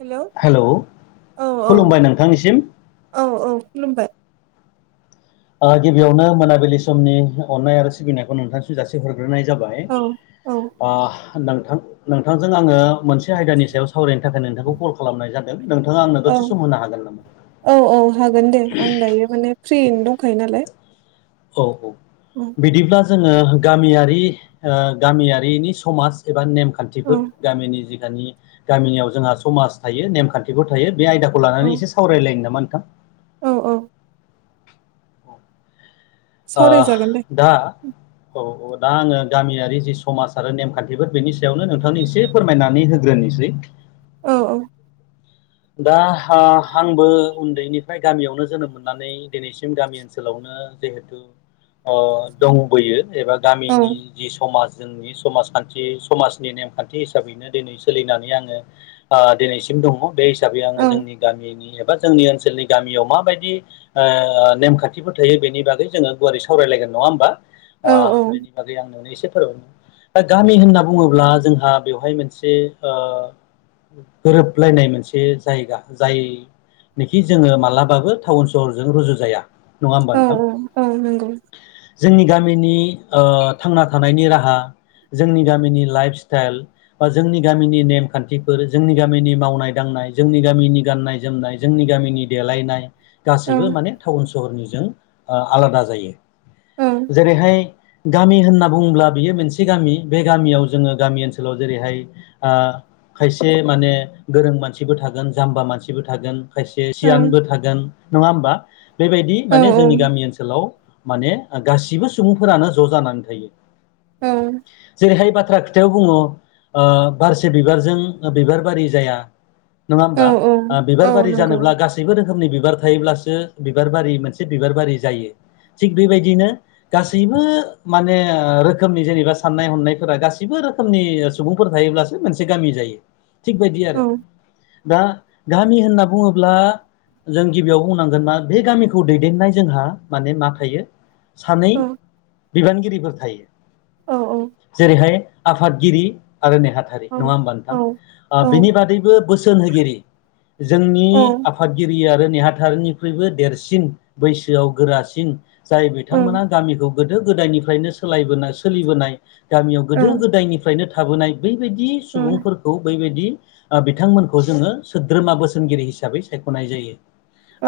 Hello हेल' औ औ खुलुमबाय नोंथांनिसिम। औ औ खुलुमबाय ओ गिबियावनो मोनाबिलि समनि अननाय आरो सिबिनायखौ नोंथांसिम जासि हर ग्रोनाय जाबाय। औ औ अ नोंथां नोंथांजों आङो मोनसे आयदानि सायाव सावरायनो थाखाय नोंथांखौ कल खालामनाय जादों। नोंथाङा आंनो औ दसे सम होनो हागोन नामा औ औ हागोन दे आं दायो माने फ्रि फ्रियैनो दंखायो नालाय। औ औ बिदिब्ला जोङो गामियारि ओ गामियारिनि समाज एबा औ नेमखान्थिफोर गामिनि जि दानि गामियाव जोंहा समाज थायो नेमखान्थिफोर थायो बे आयदाखौ औ लानानै एसे सावरायलायनायनो नामा नों औ औ। ओ सावरायजागोन दे दा औ औ दा आङो गामियारि जि समाज आरो नेमखान्थिफोर बेनि सायावनो नोंथांनो एसे फोरमायनानै होगकंनिसै औ औ दा हा आंबो उन्दैनिफ्राय गामियावनो जोनोम मोननानै दिनैसिम गामि ओनसोलावनो जिहेथु दंबोयो एबा औ गामिनि जि समाज नि समाजखान्थि समाजनि नेम खान्थि हिसाबैनो दिनै सोलिनानै आङो ओ दिनैसिम दङ बे हिसाबै आङो औ जोंनि गामिनि एबा जोंनि ओनसोलनि गामियाव माबायदि नेमखान्थिफोर थायो बेनि बागै जोङो गुवारै सावरायलायगोन नङा होमबा औ बेनि बागै आं नोंनो एसे [unintelligible] गामि होनना बुङोब्ला जोंहा बेवहाय मोनसे ओ गोरोबलायनाय मोनसे से जायगा जायनोखि जोङो मालाबाबो टाउन सहरजों रुजु जाया। औ औ औ नंगौ। जोंनि गामिनि ओ थांना थानायनि राहा जोंनि गामिनि लाइफ स्टाइल बा जोंनि गामिनि नेमखान्थिफोर जोंनि गामिनि मावनाय दांनाय जोंनि गामिनि गाननाय जोमनाय जोंनि गामिनि देलायनाय औ गासैबो माने टाउन सहरनि जों आलादा औ जायो जेरैहाय गामि होनना बुङोब्ला बियो मोनसे गामि बे गामियाव जोङो गामि ओनसोलाव जेरैहाय ओ खायसे माने गोरों मानसि बो थागोन जामबा मानसिबो थागोन खायसे सियानबो थागोन नङा होमबा? बेबायदि औ माने जोंनि गामि ओनसोलाव माने गासिबो सुबुंफोरानो ज' जानानै थायो। औ। ओरैहाय बाथ्रा खोथायाव बुङो ओ बारसे बिबारजों बिबार बारि जाया। नङा औ होमबा औ बिबार बारि नंगौ जानोब्ला गासैबो रोखोमनि बिबार थायोब्लासो बिबार बारि मोनसे बिबार बारि जायो। थिग बेबायदिनो गासैबो माने रोखोमनि जेनेबा साननाय हनायफोरा गासैबो रोखोमनि सुबुंफोर थायोब्लासो मोनसे गामि जायो थिग बिदि औ आरो। दा गामि होनना बुङोब्ला जों गिबियाव बुंनांगोन मा बे गामिखौ दैदेननाय जोंहा माने मा थायो? सानै औ बिबानगिरिफोर औ थायो जेरैहाय आफादगिरि आरो नेहाथारि नङा होमबा औ नोंथां औ ओं औ बिनि बादैबो [unintelligible] जोंनि आफादगिरि आरो नेहाथारनिख्रुइबो देरसिन बैसोआव गोरासिन जाय औ बिथांमोना गामिखौ गोदो गोदायनिफ्रायनो सोलायबोनाय सोलिबोनाय गामियाव औ गोदो गोदायनिफ्रायनो थाबोनाय बैबायदि सुबुंफोरखौ बैबायदि बिथांमोनखौ जोंओ सोद्रोमा बोसोनगिरि हिसाबै सायख'नाय जायो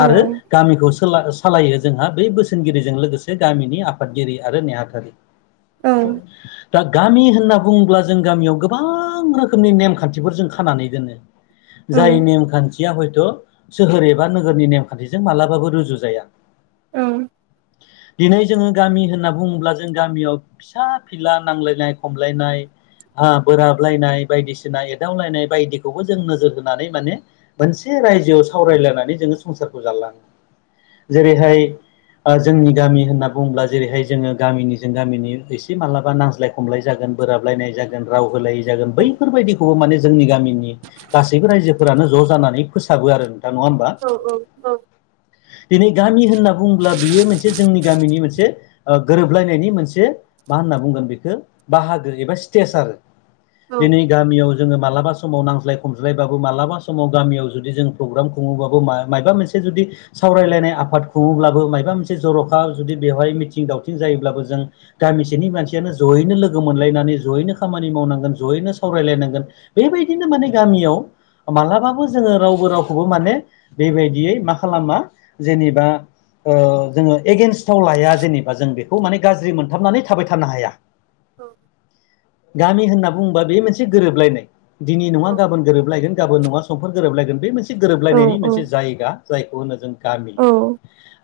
आरो गामिखौ सोला सालायो जोंहा बै बोसोनगिरिजों लोगोसे गामिनि आफादगिरि आरो नेहाथारि। औ। दा गामि होनना बुङोब्ला जों गामियाव गोबां रोखोमनि नेमखान्थिफोर जों खानानै दोनो। जाय नेमखान्थि या हयथ' सोहोर एबा नोगोरनि नेमखान्थिजों मालाबाबो रुजु जाया। औ। दिनै जोङो गामि होनना बुङोब्ला जों गामियाव फिसा फिला नांलायनाय खमलायनाय आ बोराबलायनाय बायदिसिना एदावलायनाय बायदिखौबो जों नोजोर होनानै माने मोनसे रायजोआव सावरायलायनानै जोङो संसारखौ जालाङो। जेरैहाय ओ जोंनि गामि होनना बुङोब्ला जेरैहाय जोङो गामिनिजों गामिनि एसे मालाबा नांज्लाय खमलाय जागोन। बोराबलायनाय जागोन राव होलायै जागोन बैफोरबायदिखौबो माने जोंनि गामिनि थाबो आरो नोंथां नङा होमबा औ औ औ। दिनै गामि होनना बुङोब्ला बियो मोनसे जोंनि गामिनि मोनसे ओ गोरोबलायनायनि मोनसे मा होनना बुंगोन बेखौ बाहागो एबा स्टेेज आरो। औ दिनै गामियाव जोङो मालाबा समाव नांज्लाय खमज्लायबाबो मालाबा समाव गामियाव जुदि जों पग्राम खुङोबाबो मा मायबा मोनसे जुदि सावरायलायनाय आफाद खुङोब्लाबो मायबा मोनसे जर'खा जुदि बेवहाय मिथिं दावथिं जायोब्लाबो जों गामिसेनि मानसियानो जयैनो लोगो मोनलायनानै जयैनो खामानि मावनांगोन जयैनो सावरालायनांगोन बेबायदिनो माने गामियाव मालाबाबो जोङो रावबो रावखौबो माने बेबायदियै मा खालामा जेनेबा ओ जोङो एगेेनस्टाव लाया जेनेबा जों बेखौ माने गाज्रि मोनथाबनानै थाबाय थानो हाया। [inaudible] गामि होनना बुङोबा बे मोनसे गोरोबलायनाय दिनै औ नङा गाबोन गोरोबलायगोन गाबोन नङा समफोर गोरोबलायगोन बे मोनसे औ गोरोबलायनायनि मोनसे जायगा जायखौ होनो जों गामि औ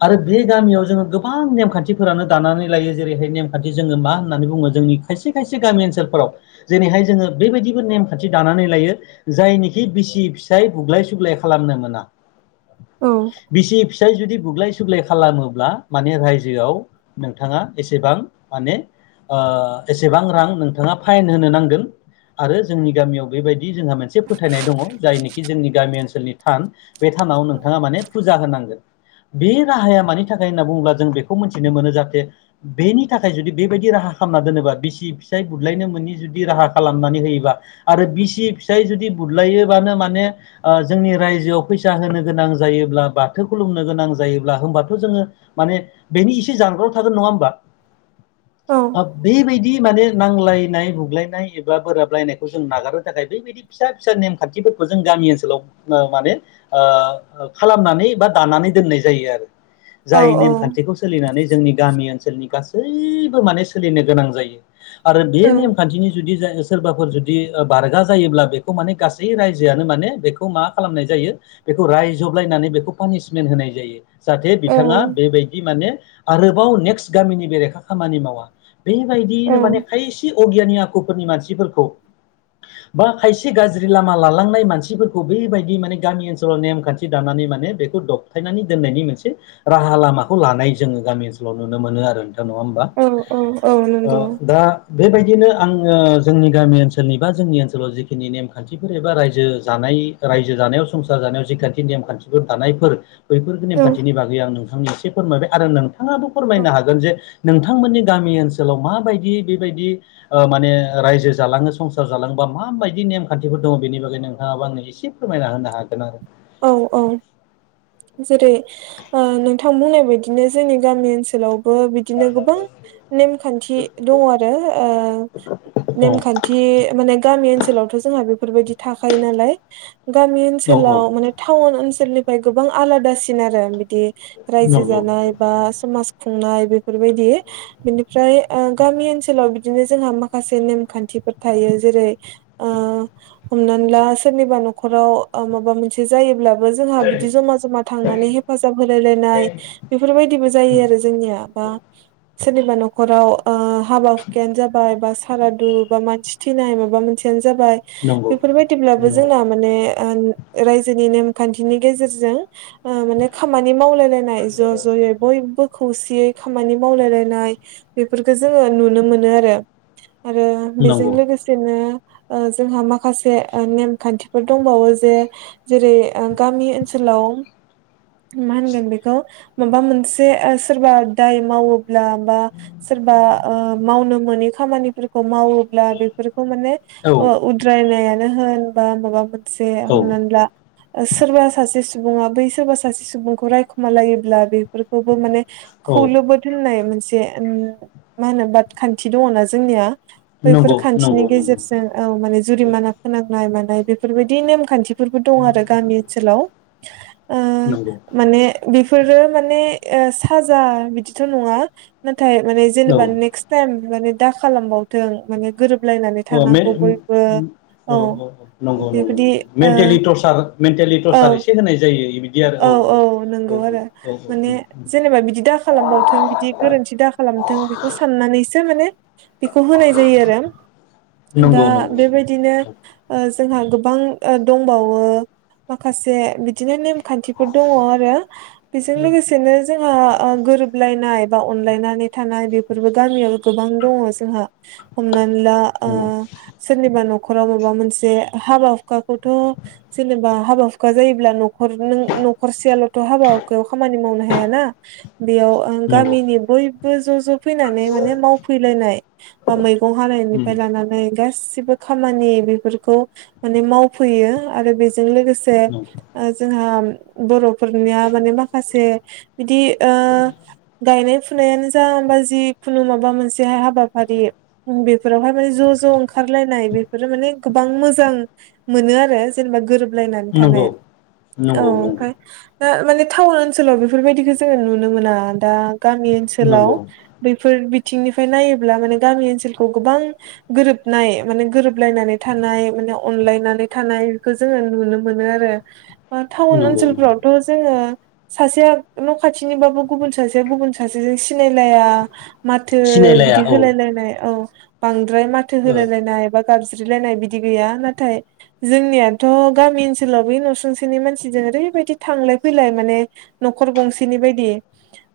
आरो बे गामियाव जोङो गोबां नेमखान्थिफोरानो दानानै लायो जेरैहाय नेमखान्थि जोङो मा होननानै बुङो जोंनि खायसे खायसे गामि ओनसोलफोराव जेरैहाय जोङो बेबायदिबो नेमखान्थि दानानै लायो जायनिखि बिसि फिसाय बुग्लाय सुग्लाय खालामनो मोना। बिसि फिसाय जुदि बुग्लाय सुग्लाय खालामो ब्ला माने रायजोआव नोंथाङा एसेबां माने ओ एसेबां रां नोंथाङा फाइन होनो नांगोन आरो जोंनि गामियाव बेबायदि जोंहा मोनसे फोथायनाय दङ जायनिखि जोंनि गामि ओनसोलनि थान बे थानाव नोंथाङा माने फुजा होनांगोन। बे राहाया मानि थाखाय होनना बुङोब्ला जों बेखौ मोनथिनो मोनो जाहाथे बेनि थाखाय जुदि बेबायदि राहा खालामना दोनोबा बिसि फिसाय बुदलायनो मोनि जुदि राहा खालामनानै होयोबा आरो बिसि फि साय जुदि बुदलायोबानो माने जोंनि रायजोआव फैसा होनो गोनां जायोब्ला बाथौखौ लु गोनां जायोब्ला होमबाथ' जोङो माने बेनि इसे जानगाराव थागोन नङा होमबा औ आ बेबायदि माने नांलाय नाय बुग्लायनाय एबा बोराबायनायखौ जों नागारनो थाखाय बेबायदि फिसा फिसा नेमखान्थिफोरखौ जों गामि ओनसोलाव माने ओ खालामनानै बा दानानै दोन्नाय जायो आरो औ जाय नेम खान्थिखौ सोलिनानै जोंनि गामि ओनसो लनि गासैबो माने सोलिनो गोनां जायो आरो बे नेम खान्थिनि जुदि सोरबाफोर जुदि बारगा जायोब्ला बे खौ माने गासै रायजोआनो माने बेखौ मा खालामनाय जायो बेखौ रायजबलायनानै बेखौ पानिसमेन्ट होनाय जायो। जाहाथे बिथाङा बेबायदि माने आरोबाव नेक्स्ट गामिनि बेरेखा खामानि मावा बेबायदिनो माने खायसे अगियानि आखुफोरनि मानसिफोरखौ बा खायसे गाज्रि लामा लालांनाय मानसिफोरखौ बेबायदि माने गामि ओनसोलाव नेमखान्थि दानानै माने बेखौ दबथाय नानै दोननायनि मोनसे राहा लामाखौ लानाय जोङो गामि ओनसोलाव नुनो मोनो आरो नोंथां नंङा होमबा औ औ औ ओ नंगौ दा बेबायदिनो आंङो जोंनि गामि ओनसोलनि बा जोंनि ओनसोलाव जि खिनि नेमखान्थिफोर एबा रायजो जानाय रायजो जानायाव संसार जानायाव जिखान्थि नेमखान्थिफोर थानायफोर बैफोर नेमखान्थिनि बागै आं नोंथांनि एसे फोरमायबाय आरो नोंथाङाबो फोरमायनो औ हागोन जे नोंथांमोननि गामि ओनसोलाव माबायदि बेबायदि ओ माने रायजो जालाङो संसार जालाङोबा माबायदि नेमखान्थिफोर दङ बेनि बागै नोंथाङाबो आंनो एसे फोरमायना होनो हागोन आरो औ औ जेरै ओ नोंथां बुंनाय बायदिनो जोंनि गामि ओनसोलाव बो बिदिनो गोबां नेमखान्थि दङ' आरो ओ नेमखान्थि माने गामि ओनसोलावथ' जोंहा बे फोरबायदि थाखायो नालाय गामि औ ओनसोलाव माने ओनसोलनिफ्राय गोबां आलादासिन आरो बिदि रायजो औ औ जानाय बा समाज खुंनाय बेफोरबायदि बेनिफ्राय ओ गामि ओनसोलाव बिदिनो जोंहा माखासे नेमखान्थि बेफोर थायो जेरै ओ हमनानै ला सोरनिबा न'खराव माबा मोनसे जायोब्ला बो जोंहा बिदि जमा जमा थांनानै हेफाजाब होलायलायनाय बेफोर बायदिबो नंगौ आरो जोंनिया। बा सोरनिबा न'खराव ओ हाबा हुखायानो जाबाय बा सारादु बा मानसि थिनाय माबा मोनसेयानो जाबाय नंगौ बेफोरबायाददिब्लाबो नंगौ जोंना माने। ओ रायजोनि नेमखान्थिनि गेजेरजों। बा माने खामानि मावलायलायनाय ज' ज'यै बयबो। खौसेयै खामानि मावलायलायनाय बेफोरखौ जोङो नुनो मोनो आरो। आरो बेजों नंगौ लोगोसेनो ओ जोंहा माखासे नेमखान्थिफोर दंबावो जे जेरै गामि ओनसोलाव मा होनगोन बेखौ माबा मोनसे ओ सोरबा दाय मावोब्ला बा सोरबा ओ मावनो मोनै खामानिफोरखौ मावोब्ला बेफोरखौ माने ओ औ उद्रायनायानो होन बा माबा मोनसे हम'नानै ला सोरबा सासे सुबुङा बै सोरबा सासे सुबुंखौ रायखुमा लायोब्ला, बेफोरखौबो माने औ औ खौलोबोद होननाय मोनसे उम मा होनो बाद खान्थि दङना जोंनिया। बैफोर नंगौ खान्थिनि नंगौ नंगौ गेजेरजों औ माने जुरिमाना फोनांनाय मानाय बेफोरबायदि नेमखान्थि फोरबो दं आरो गामि ओनसोलाव। ओ नंगौ माने बेफोरो ने ओ साजा बिदिथ' नङा नाथाय माने जेनेबा औ नेक्स टाइमे माने दा खालामबावथों माने गोरोबलायनानै औ मे थानांगौ बयबो औ नंगौ नंगौ बेबायदि नंगौ मेन्टेलि ओ टरचार मेन्टेलि टरचार एसे होनाय जायो। बिदि आरो औ औ औ नंगौ आरो औ औ माने जेनेबा बिदि दा खालामबावथों बिदि गोरोन्थि दा खालाम खामथों बेखौ साननानैसो माने बेखौ होनाय जायो आरो दा नंगौ नंगौ बेबायदिनो ओ जोंहा गोबां दंबावो माखासे बिदिनो नेम खान्थिफोर दङ आरो बेजों लोगोसेनो जोंहा ओ गोरोबलायनाय बा अनलायनानै थानाय बेफोरबो गामियाव गोबां दङ जोंहा। हमना ला ओ नंगौ सोरनिबा न' खराव माबा मोनसे हाबा हुखाखौथ' जेनेबा हाबा हुखा जायोब्ला न' खर नों न'खरसेयाल'थ' हाबा हुखायाव खामानि मावनो हायाना। बेयाव नंगौ गामिनि बयबो ज' ज' फैनानै माने मावफैलायनाय बा मैगं हानाय उम नायनिफ्राय लानानै गास सिबो खामानि बेफोरखौ माने मावफैयो आरो बेजों लोगोसे नंगौ ओ ओ बर'फोरनिया माने माखासे बिदि ओ गायनाय फु फुनायानो जा बा जिखुनु माबा मोनसेहाय हाबाफारि बेफोरावहाय माने ज' ज' ओंखार लायनाय बेफोरो माने गोबां मोजां मोनो आरो। जेनेबा गोरोब लायनानै थानाय। नंगौ औ नंगौ नंगौ ओमफाय दा माने टाउन ओनसोलाव बेफोरबायदिखो जोङो नुनो मोना। दा गामि ओनसोलाव नंगौ बैफोर बि थिंनिफ्राय नायोब्ला माने गामि ओनसोलखौ गोबां गोरोबनाय माने गोरोबलायनानै थानाय नो अनलायनानै थानायखौ जोङो नुनो मोनो आरो। बा टाउन नंगौ नंगौ ओनसोलफोरावथ' जोङो सासेया न' खाथिनिबाबो गुबुन सासेया गुबुन सासेजों सिनायलाया। माथो सिनायलाया बिदि औ होलायलायनाय औ बांद्राय माथो ओ होलायलायनाय बा गाबज्रिलायनाय बिदि गैया। नाथाय जोंनियाथ' गामि ओनसोलाव बि न'सुंसे नि मानसिजों ओरैबायदि थांलाय फैलाय माने न'खर गंसेनि बायदि।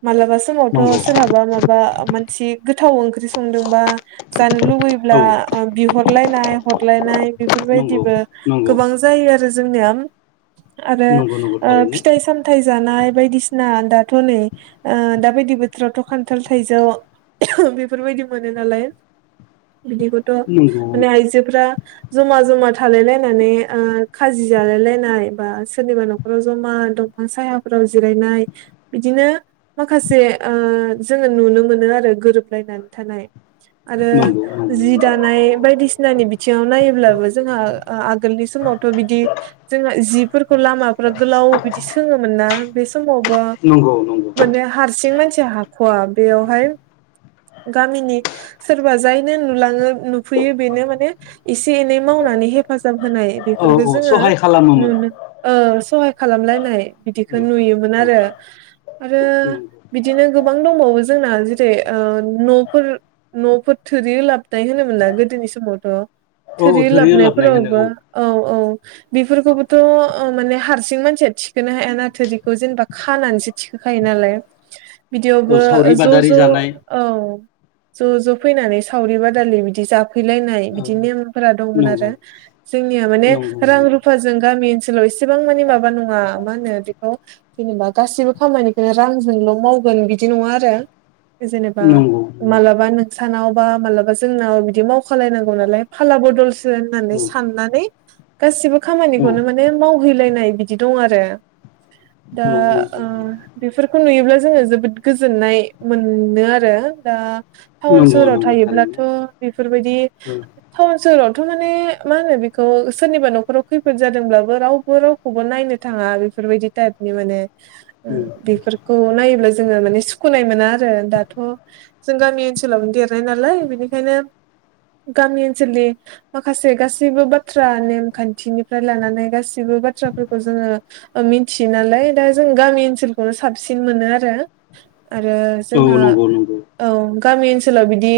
मालाबा समावथ' नंगौ सोरहाबा माबा मानसि गोथाव ओंख्रि संदोंबा जानो लुबैब्ला औ ओ बिहरलायनाय हरलायनाय नंगौ बेफोरबायदिबो नंगौ गोबां जायो आरो जोंनिया। आरो नंगौ नंगौ ओ थारैनो फिथाइ सामथाइ जानाय बायदिसिना दाथ' नै ओ दा बायदि बोथोरावथ' खान्थाल, थाइजौ बेफोरबायदि मोनो नालाय। बिदिखौथ' नंगौ माने आइजोफ्रा जमा जमा थालायलायनानै ओ खाजि जालाय लायनाय बा सोरनिबा न'खराव जमा दंफां साहाफोराव जिरायनाय, बिदिनो माखासे ओ जोङो नुनो मोनो आरो गोरोबलायनानै थानाय। आरो नंगौ नंगौ जि नंगौ दानाय बायदिसिनानि बिथिङाव नायोब्लाबो जोंहा आगोलनि समावथ' बिदि जोंहा जिफ फोरखौ लामाफ्रा गोलाव बिदि सोङोमोनना। बे समावबो नंगौ नंगौ माने हारसिं मानसि हाख'वा, बेयावहाय गामिनि सोरबा जायनो नुलाङो नुफैयो बेनो माने एसे एनै माव नानै हेफाजाब होनाय औ बेफोरखौ औ जोङो सहाय खालामोमोन नुनो ओ सहाय खालामलायनाय औ बिदिखौ नुयोमोन औ आरो आरो नंगौ बिदिनो गोबां दंबावो जोंना जेरै ओ न'फोर न'फोर थोरि लाबनाय होनोमोनना गोदो। नि समावथ' औ औ थोरि ओलाबनाय होनो लाबनायफोरावबो औ औ बेफोरखौबोथ' माने हारसिं मानसिया थिखोनो हायाना थोरिखौ जेनेबा खानानैसो थिखोखायो नालाय। औ बिदियावबो सावरि ज' बादारि ज' जानाय औ। ज' ज' फैनानै सावरि बादालि बिदि जाफैलायनाय औ बिदि नेमफोरा दंमोन नंगौ आरो जोंनिया माने नंगौ रां रुफाजों गामि ओनसोल इसेबां मानि माबा नङा मा होनो बेखौ जेनेबा गासिबो खामानिखौनो रांजोंल' मावगोन। बिदि नङा आरो जेनेबा नंगौ नंगौ मालाबा नों सानावबा मालाबा जोंनाव बिदि माव खालायनांगौ नालाय फाला बदलसो होननानै औ साननानै गासिबो औ खामानिखौनो माने मावहैलायनाय बिदि दं आरो। दा औ औ ओ बेफोरखौ नुयोब्ला जोङो जोबोद गोजोननाय मोनो आरो। दा टाउन नंगौ सोहराव नंगौ थायोब्ला थारैनो थ' बेफोरबायदि औ टाउन सोहोरावथ' माने मा होनो बेखौ सोरनिबा न'खराव खैफोद जादोंब्लाब रावबो रावखौबो नायनो थाङा बेफोरबायदि टायपनि माने ओ बेफोरखौ नायोब्ला जोङो माने सुखुनाय मोना आरो दाथ' जों गामि ओनसोलावनो देरनाय नालाय बेनिखायनो गामि ओनसोलनि माखासे गासैबो बाथ्रा नेमखान्थिनिफ्राय लानानै गासै गासिबो बाथ्राफोरखौ जोङो मिथियो नालाय दा जों गामि ओनसोलखौनो साबसिन मोनो आरो आरो औ जोंहा। नंगौ नंगौ औ गामि ओनसोलाव बिदि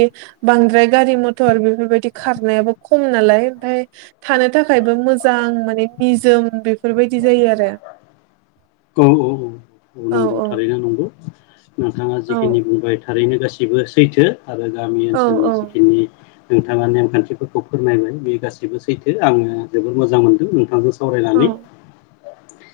बांद्राय गारि मथर बेफोरबायदि खारनायाबो खम नालाय। ओमफ्राय थानो थाखायबो मोजां माने निजोम बेफोरबायदि जायो आरो औ औ औ। औ औ आ जिखिनि औ बुंबाय थारैनो गासिबो सैथो आरो गामि औ ओनसोलनि औ जिखिनि नोंथाङा नेमखान्थिफोरखौ फोरमायबाय बे गाससिबो सैथो आङो जोबोर मोजां मोनदों नोंथांजों सावरायनानै औ